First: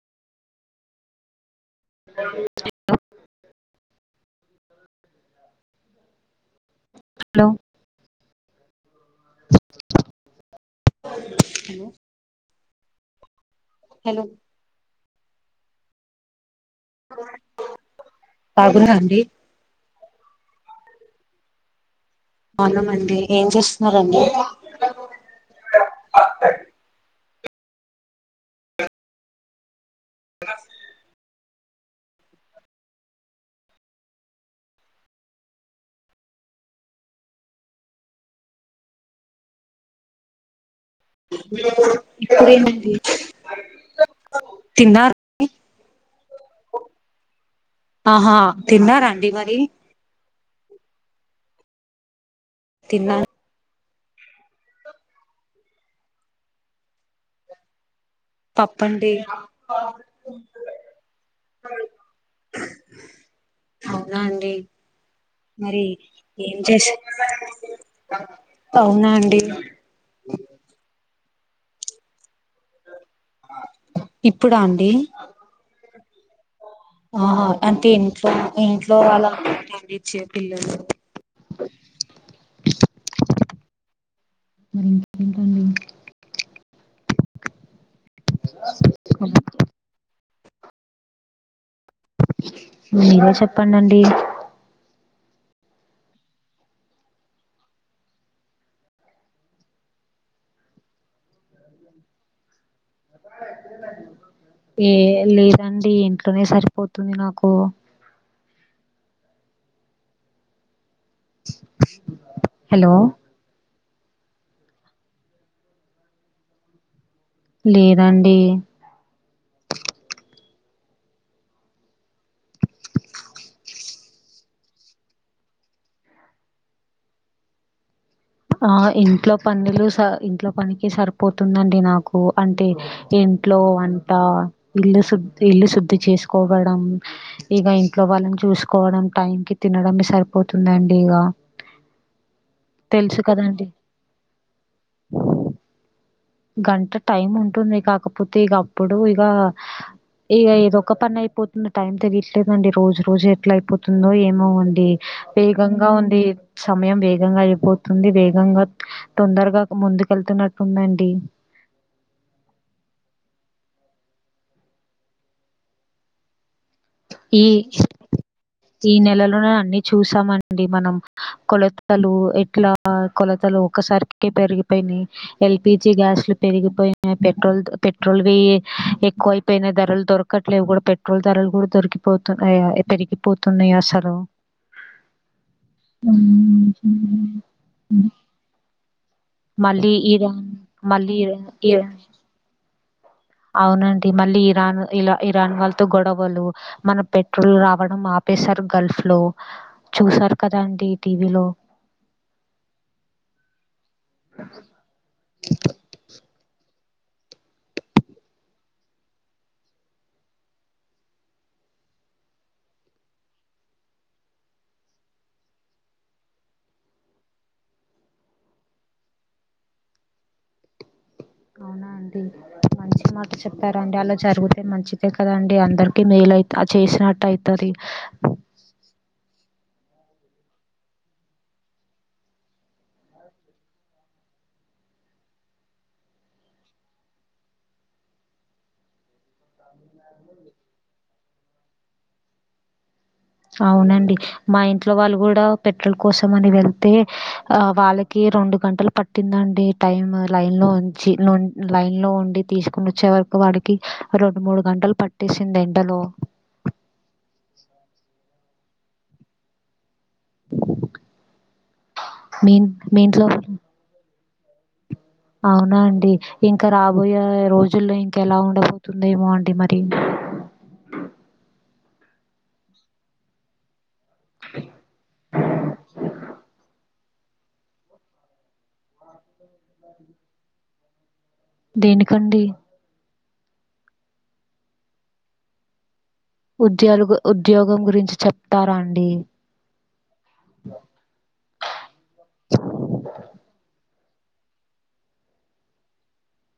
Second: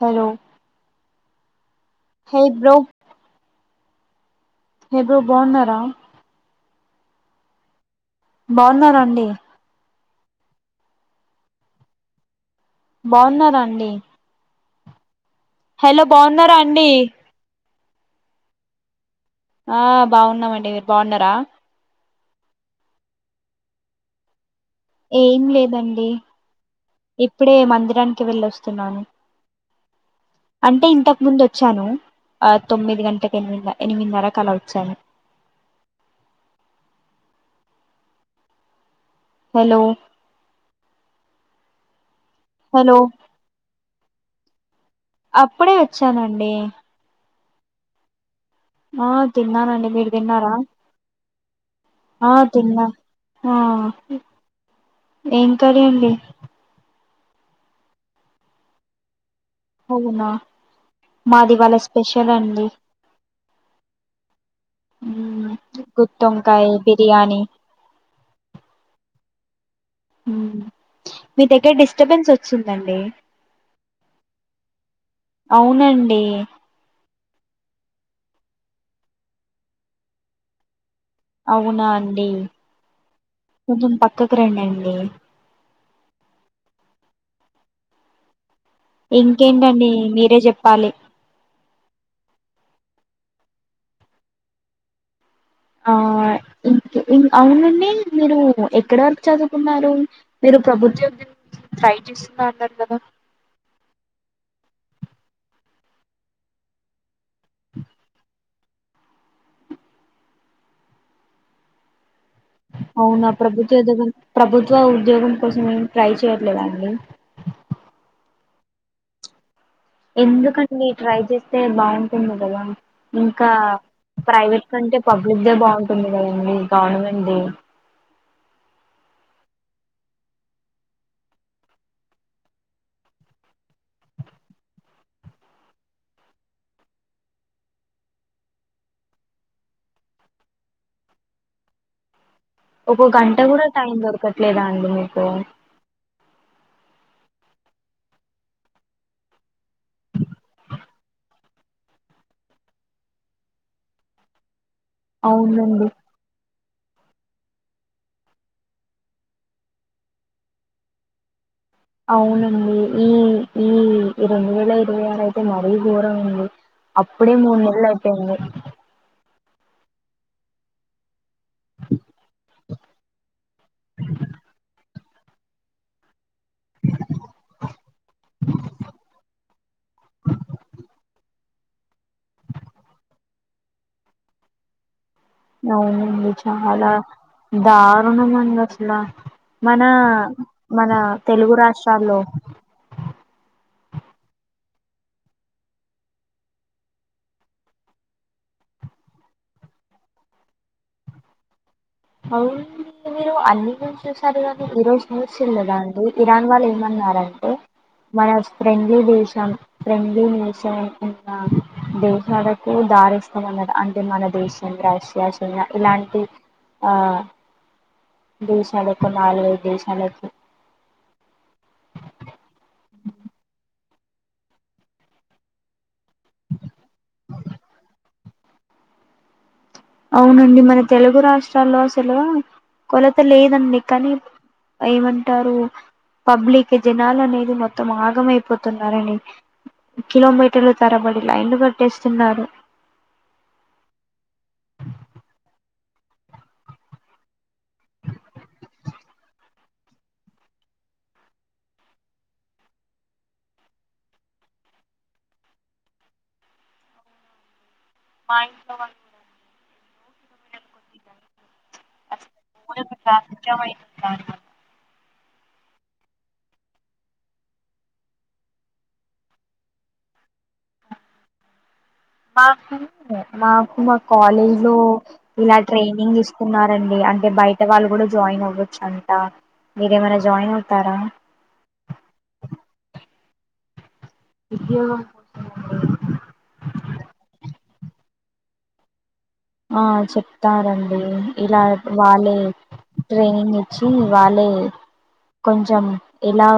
Hello hey bro hey bro బాన్నారా hello బాగున్నార అండి హలోలో బాగున్నారా అం హలో హలో బాగున్నారా అ ఆ బాగున్నాండి ఆ బాగున్నమండి మీరు బాగున్నరా బాగున్నమండి ఏం చేస్తున్నరండి ఏం లేదండి ఇప్పుడే మందిరానికి వెళ్ళొస్తున్నాను అంటే ఇంతకు ముందు వచ్చాను ఆ తొమ్మిది గంటలకి ఎనిమి ఎనిమిదిన్నరకు అలా వచ్చాను హలో మీ ఇప్పుడెంటండి హలో అప్పుడే వచ్చానండి ఆహా తిన్నారా ఆ అండి మరి తిన్నానండి మీరు తిన్నారా ఆ తిన్నా తిన్నాను ఆ ఏం కర్రీ అండి పప్పండి అవునా మాది ఇవాళ స్పెషల్ అండి అవునా అండి మరి ఏం గుత్తొంకాయ చేసు బిర్యానీ అవునా అండి ఊ మీ దగ్గర డిస్టర్బెన్స్ వచ్చిందండి ఇప్పుడా అండి అండి ఆహా అంటే ఇంట్లో ఇంట్లో వాళ్ళ [unintelligible] పిల్లలు అవునా అండి కొంచం పక్క క్కకు మరి రండండి ఇంకేంటండి ఇంకేంటండి మీరే చెప్ ప్పాలి మీరే చెప్పండండి ఆ ఇం అవునండి మీరు ఎక్కడ వరకు చదువుకున్నారు మీరు ప్రభుత్వ ఉద్యోగానికి ట్రై చేస్తున్నా అన్నరు కదా ఏ లేదండి ఇంట్లోనే సరిపోతుంది నాకు [inaudible] [inaudible] హలో అవునా ప్రభుత్ ప్రభుత్వ ఉద్యోగం కోసం ఏం ట్రై చేయట్లేదా అండి లేదండి ఎందుకండి ట్రై చేస్తే బాగుంటుంది కదా. ఇంకా ప్రైవేట్ కంటే పబ్లిక్ దే బాగుంటుంది కదండి గవర్నమెంట్ ది. ఆ ఇంట్లో పనులు స ఇంట్లో పనికి సరిపోతుందండి నాకు. అంటే ఇంట్లో వంట ఇల్లు శుద్ ఇల్లు శుద్దిి చేసుకోవడం. ఇక ఇంట్లో వాళ్ళని చూసుకోవడం టైం కి తినడం సరిపోతుందండి ఇగ. ఒక గంట కూడా టైం దొరకట్లేదా, అండి మీకు? గంట టైం ఉంటుంది కాకపోతే ఇక అప్పుడు ఇక గంట టైమ్ ఉంటుంది కాకపోతే ఇగ అప్పుడు ఇగ ఏదో ఒక పని అయిపోతుందో టైం తెయట్లేదండి రోజు రోజు ఎట్లా అయిపోతుందో ఏమో. అండి అవునండి వేగంగా ఉంది. సమయం వేగంగా అయిపోతుంది వేగంగా తొందరగా ముందుకెళ్తున్నట్టుందండి. అవునండి ఈ ఈ రెండు వేల ఇరవై ఆరు అయితే మరీ ఘోరం అండి. అప్పుడే ఈ మూడు నెళ్ళు అయిపోయింది. ఈ నెలలోనే అన్ని చూసామండి మనం. కొలతలు ఎట్లా కొలతలు ఒసారికి పెరిగిపోయినాయి ఎల్పిిజి గ్యాస్ పెరిగిపోయినాయి పెట్రోల్ పెట్రోల్వి ఎక్కువ అయిపోయినాయి ధరలు దొరకట్లేవి కూడా పెట్రోల్ ధరలు కూడా [inaudible] [unintelligible] పోతున్నాయి పోతున్నాయి అసలు అవునండి చాలా దారుణం అంది అసలు మన మళ్ళీ ఇరాన్ మన మళ్ళీ ఇరాన్ తెలుగు ఇరాన్ రాష్ట్రాల్లో. అవునండి మళ్ళీ ఇరాన్ ఇలా ఇరాన్ వాళ్ళతో గొడవలు మన పెట్రోలు రావడం ఆపేశారు గల్ఫ్ లో చూసారు కదా అండి టీవీలో? అవును మీరు అన్ని గురించి చూసారు కానీ ఈ రోజు న్యూస్ వెళ్ళదా అండి ఇరాన్ వాళ్ళ ఏమ. విన్నారంటే మన ఫ్రెండ్లీ దేశం ఫ్రెండ్లీ నేషన్ ఉన్న దేశాలకు దారిస్తామన్న అంటే మన దేశం రష్యా చైనా ఇలాంటి. ఆ దేశాలకు నాలుగై ఐదు దేశాలకు అవునా అండి మంచి మాట చెప్పార్. అండి అలా జరుగుతే మంచిదే కదండి అందరు. కి నీలై ఆ చేసినట్ట్ అయితది అవునండి మన తెలుగు రాష్ట్రాల్లో అసలు కొలత లేదండి కానీ ఏమంటారు పబ్లిక్ జనాల అనేది మొత్తం ఆగమైపోతున్నారండి కిలోమీటర్లు తరబడి లైన్లు కట్టేస్తున్నారు. అవునండి మా ఇంట్లో వాళ్ళు కూడా పెట్రోల్ కోసం అని వెళ్తే ఆ వాళ్ళకి రెండు గంటలు పట్టిందండి టైమ్ లైన్ లో ఉంచి లైన్ లో ఉండి తీసుకుని వచ్చే వరకు వాడికి రెండు మూడు గంటలు పట్టేసింది ఎండలో. మా ఇట్లో వాళ్ళ కూడ ఆన్ మీ మీ ఇంట్లో ఉమ [inaudible] అవునా అండి ఇంకా రాబోయే రోజుల్లో ఇంక ఎలా ఉండబతుందేమో అండి మరి. మకు మకు మా కాలేజ్ లో ఇలా ట్రైనింగ్ ఇస్తున్నారండి అం అంటే బయట వాళ్ళు కూడా జాయిన్ అవ్వచ్చు అంట మీరేమైనా జాయిన్ అవుతారా దేనికండి? ఉద్యోగం కోసం అండి. ఉద్యోలు ఉద్యోగం గురించి చెప్తారా అండి ఆ చెప్తారండి ఇలా వాళ్ళే ట్రైనింగ్ ఇచ్చి వాళ్ళే కొంచెం ఎలా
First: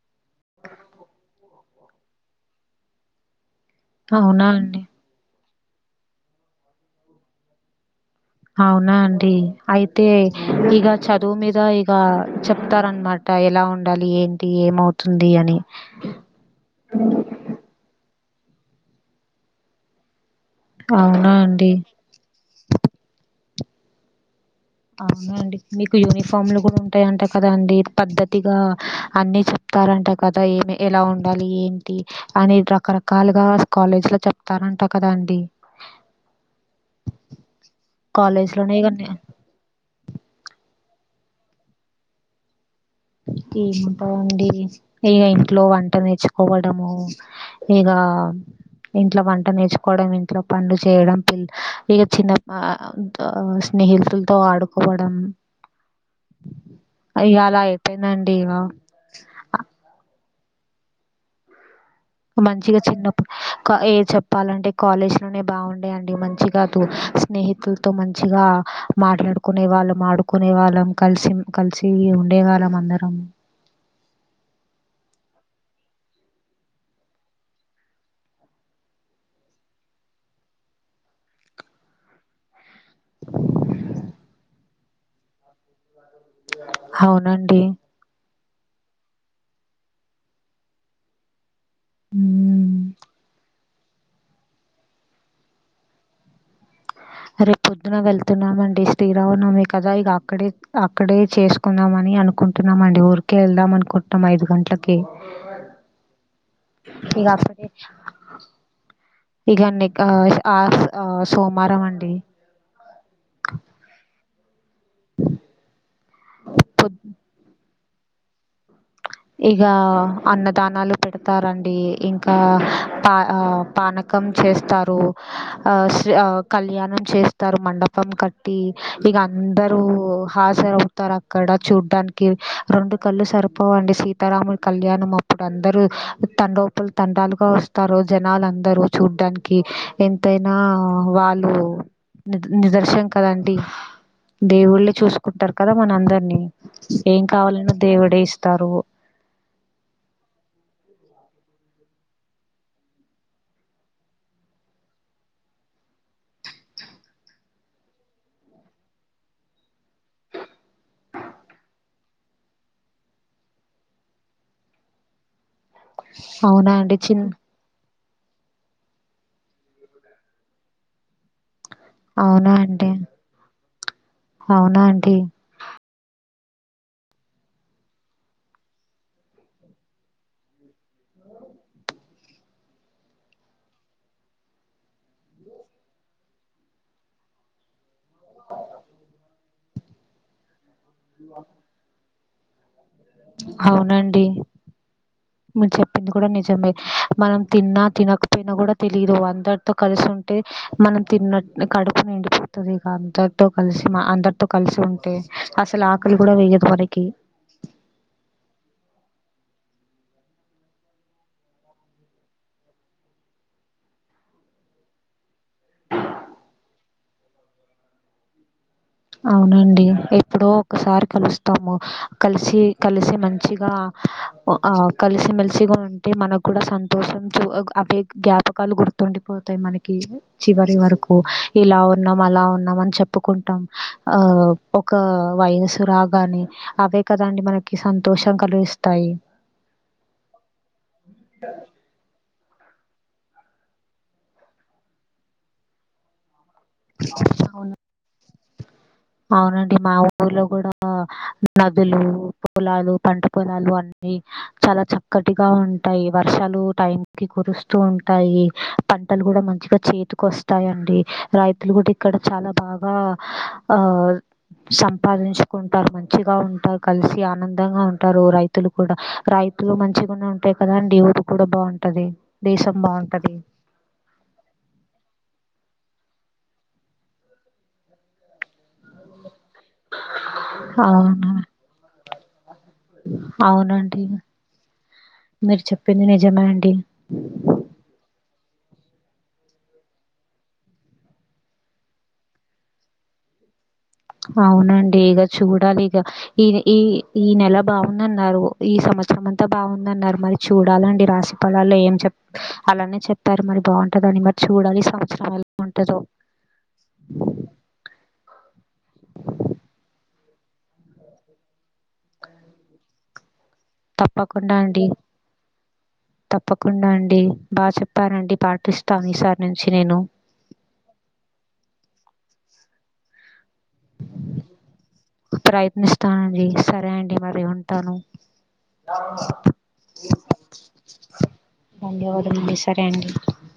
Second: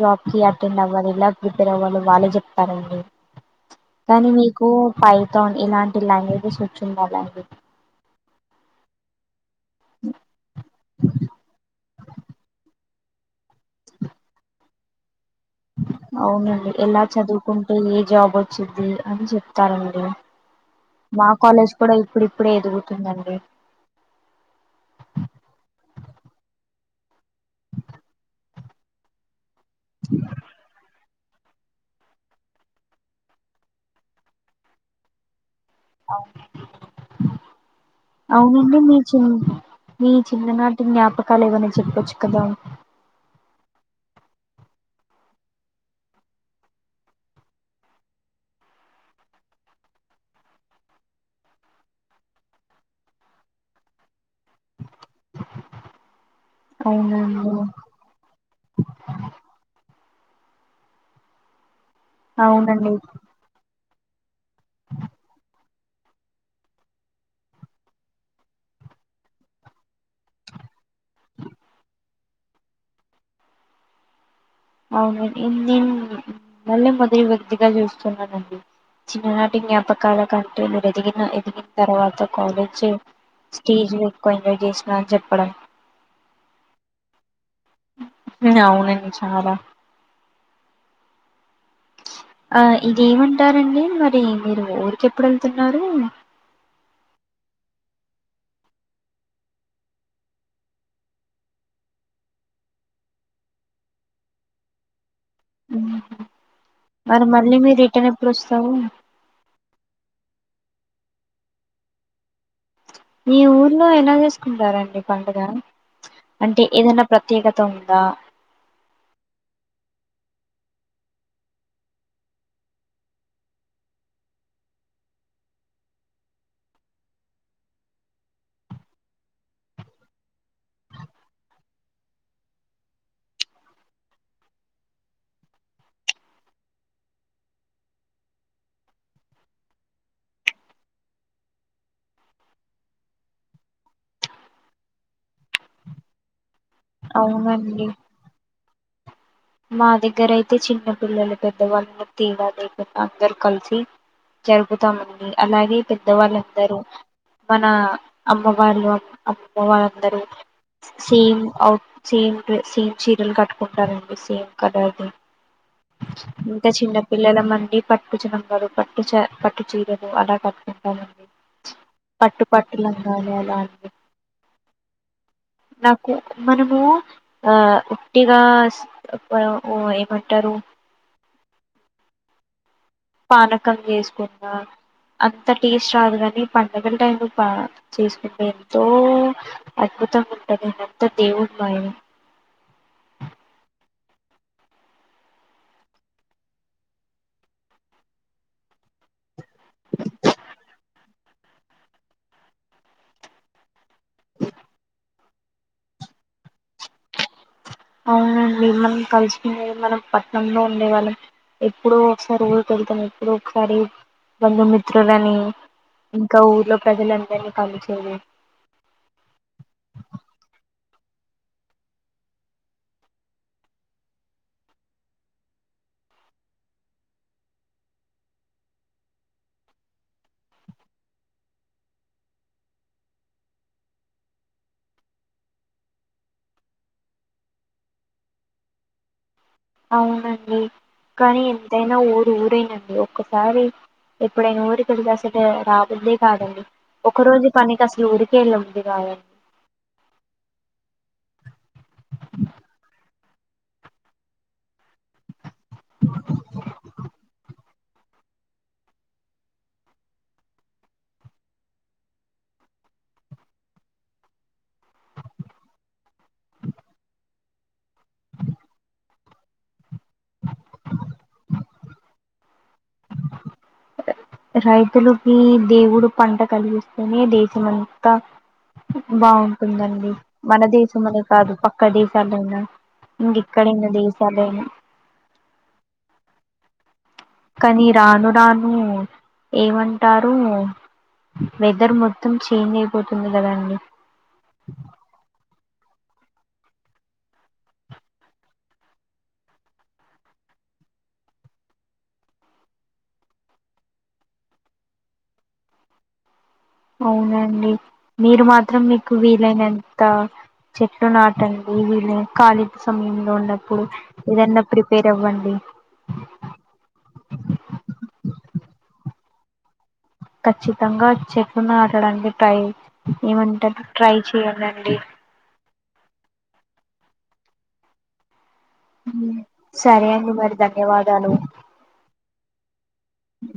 జాబ్ కి అటెండ్ అవ్వాలి ఎలా ప్రిపేర్ అవ్వలో వాళ్ళే చెప్తారండి కానీ అవునా మీకు అండి పై ఇలాంటి లాంగ్వేజెస్ వచ్చిండాల [inaudible] అవునా అండి అయితే ఇగ చదువు మీద ఇగ చెప్తారనమా ఇంకా ఎలా ఉండాలి ఏంటి ఏమవుతుం అవునండి ఎలా చదువుకుంటే ఏ జాబ్ వచ్చిది అని చెప్తారండి మా అవునా అండి కాలేజ్ కూడ ఇప్పుడిప్పుడే ఎదుగుతుందండి అవునండి మీకు యూనిఫామ్లు కూడ ఉంటయంట దకదా అండి పద్ధతిగా అన్ని చె తారంటా కదా ఎ ఎలా ఉండాలి ఏంటి అని రకరకాలుగా కాలేజీ లో చెప్తారంటా కదాండి కాలేజ్ లోనే అవునండి ఇగ మీ చి నీ చిన్ననాటి జ్ఞాపకాలు ఏవైనా చెప్పచ్చు కదా ఏముంటాందండి ఇక ఇంట్లో వంట నేర్చుకోవడము ఇగ ఇంట్లో వంట నేర్చుకోవడం ఇంట్లో పనులు చేయడం ఇగ చిన్న స్నేహితులతో ఆడుకోవడం. అవునావును వినండిగా మంచిగా అవునండి చిన్నప్ కా ఏ చెప్ చెప్పాలంటే కాలేజ్ లోనే బాగు మంచిగా స్నేహితులతో మంచిగా మాట్లాడుకునే వాళ్ళ ఆడుకునే వాళ్ళం కలిసి కలిసి ఉ దేవాలమందరము అవున నేను మళ్ళీ మొదటి కొద్దిగా చూస్తున్నానండి చిన్ననాటి జ్ఞాపకాల కంటే మీరు ఎదిగిన ఎదిగిన తర్వాత కాలేజీ స్టేజ్ ఎక్కువ ఎంజాయ్ చేసిన అని చెప్పడం అవునండి ఉ అవునండి చాల ఆ. ఉమ్. ఇదేమంటారండి. మరి మీరు ఊరికెప్పుడు వెళ్తున్నారు రే పొద్దున వెళ్తున్నామండి స్త్రీరా ఉన్నామే కదా ఇక అక్కడే అక్కడే చేసుకుందామ అని అనుకుంటున్నామండి ఊరికే వెళ్దాం అనుకుంటున్నాం ఐదు గంటలకి హ్మ్, మరి ఇక మళ్ళీ అక్కడే మీ రిటన్ ఎప్పుడు వస్తవు [unintelligible] మీ ఊర్లో ఎలా చేసు సరే అం మీ పండుగా అంటే పొద్ ఏదన్నా ప్రత్యేకత ఉమ్ ఆ ఇక అన్నదానాలు పెడతారండి ఇంకా పా అ పానకం చేస్తారు, ఆ కళ్యాణం చేస్తారు, మండపం కట్టి ఇగ అందరూ హాజరువుతారు, అక్కడ చూడ్డానికి రెండు కళ్ళు సరిపోవండి. సీతారాముని కళ్యాణం అప్పుడు అందరు తండోప తండాలుగా వస్తారు జనాలు అందరు చూడ్డానికి ఎంతైనా వాళ్ళు ని నిదర్శం కదండి దేవుళ్లే చూసుకుటరు కద మన అందరిని ఏం కావాలన్న అవునండి దేవుడే ఇస్తారూ మా దగ్గర అయితే చిన్న పిల్లలు, పెద్దవాళ్ళని తేడాలేకుండా అందరు కలిసి జరుపుతామండి అలాగే పెద్దవాళ్ళందరు మన అమ్మ వాళ్ళు అమ్మమ్మ వాళ్ళందరూ సేమ్ అవుట్ సేమ్ సేమ్ చీరలు కట్టుకుంటారండి. సేమ్ కలరు ఇంక అవునా అండి చిన్ చిన్నపిల్లల మండి పట్ పట్టు చినబలు పట్టు చ పట్టు చీరలు అలా కట్టుకుంటామండి పట్టు అవునా పట్టు అండి లంగాలు అలా అండి అవునా అండి నాకు మనము ఆ ఉట్టిగా స్ అ ఒ ఏమంటరు పానకం చేసుకున్న అంత టేస్ట్ రాదు కాని పండగల టైంలొ పా చేసుకుంటే ఎంతో అద్భుతం ఉంటదిడ త దేవున్ మయి హవునండి. చెప్పింది కూడా నిజమే మనం తిన్నా తినకపోయినా కూడా తెలిదు అందరితో కలిసి ఉంటే మనం తిన్న కడుపు నిండిపోతుంది ఇక అందరితో కలిసి అందరితో కలిసి ఉంటే అసలు ఆకలి కూడా వేయదు మనకి అవునండి మనం కలుసుకునేది మనం పట్టనంలో ఉండే వాళ్ళం ఎప్పుడ ఒకసారి ఊరిక వెళ్తాం ఎప్పుడు ఒకసారి బంధుమిత్రులని ఇంకా ఊర్లో ప్రజలందరినీ కలిచేది అవునండి ఎప్పుడో ఒకసారి కలుస్తాము కలిసి కలిసి మంచిగా ఆ కలిసిమెలిసిగా ఉంటే మనకు కూడా సంతోషం చూ అవే జ్ఞాపకాలు గుర్తుండిపోతాయి మనకి చివరి వరకు ఇలా ఉన్నాం అలా ఉన్నాం అని చెప్పుకుంటాం ఆ ఒక వయసు రాగానే అవే కదండి మనకి సంతోషం కలిగిస్తాయి అవునండి కానీ ఎంతైనా ఊరు ఊరే ండి ఒక్కసారి ఎప్పుడైనా ఊరికెకళ్తే అసలు రాబుద్దే కాదండి ఒక రోజు అవును పనికి అసలు ఊరికే వెళ్ళబుద్ది కాదండి అవునండి మా ఊర్లో కూడా నదులు పొలాలు పంట పొలాలు అన్ని చాలా చక్కటిగా ఉంటాయి వర్షాలు టైం కి కురుస్తూ ఉంటాయి పంటలు కూడా మంచిగా చేతికొస్తాయి అండి రైతులు గట ఇక్కడ చాలా బాగా ఆ సంపాదించుకుంటారు మంచిగా ఉంటారు కలిసి ఆనందంగా ఉంటారు రైతులు కూడా రైతులు మంచి ఉంటాయి కదాండి ఊరు కూడ బాఉం ఉంటది దేశం బాఉంటది రైతులుకి దేవుడు పంట కలిగిస్తెనే దేశం అంతా బాఉం ందండి మన దేశం అనే అవును కాదు పక్క దేశ్ శాలెనా అవునండి మీరు చెప్పింది నిజమే అండి ఇ కానీ రాను రాను ఏమంటారు వెదర్ మొత్తం చేంజ్ అయిపోతుంది కదండి అవునండి ఇగ చూడాలి ఈ ఈ ఈ నెల బాఉందన్నారు ఈ సంవత్సరం అంతా బాఉందన్నారు మరి చూడాలండి రాశి పలాల్లో ఏం చె అలానే చెప్పారు మరి బాఉంటదని మరి చూడాలి ఈ సంవత్సరం ఎలా ఉంటదో అవునండి మీరు మాత్రం మీకు వీలైనంత చెట్లు నాటండి వీలై కాలీ సమయంలో ఉన్న తప్పకుండా అండి తప్పకుండా అండి బా చెప్పారండి పాటిస్ త ఈసారి నుంచి నేను ఖచ్చితంగా చెట్లు నాటడానికి ట్రై ఏమన్ ట్రై చేయండండి ప్రయత్నిస్తానండి. సరే అండి మరి ఉంటాను సరే అండి మరి ధన్యవాదాలు [inaudible] అండి హ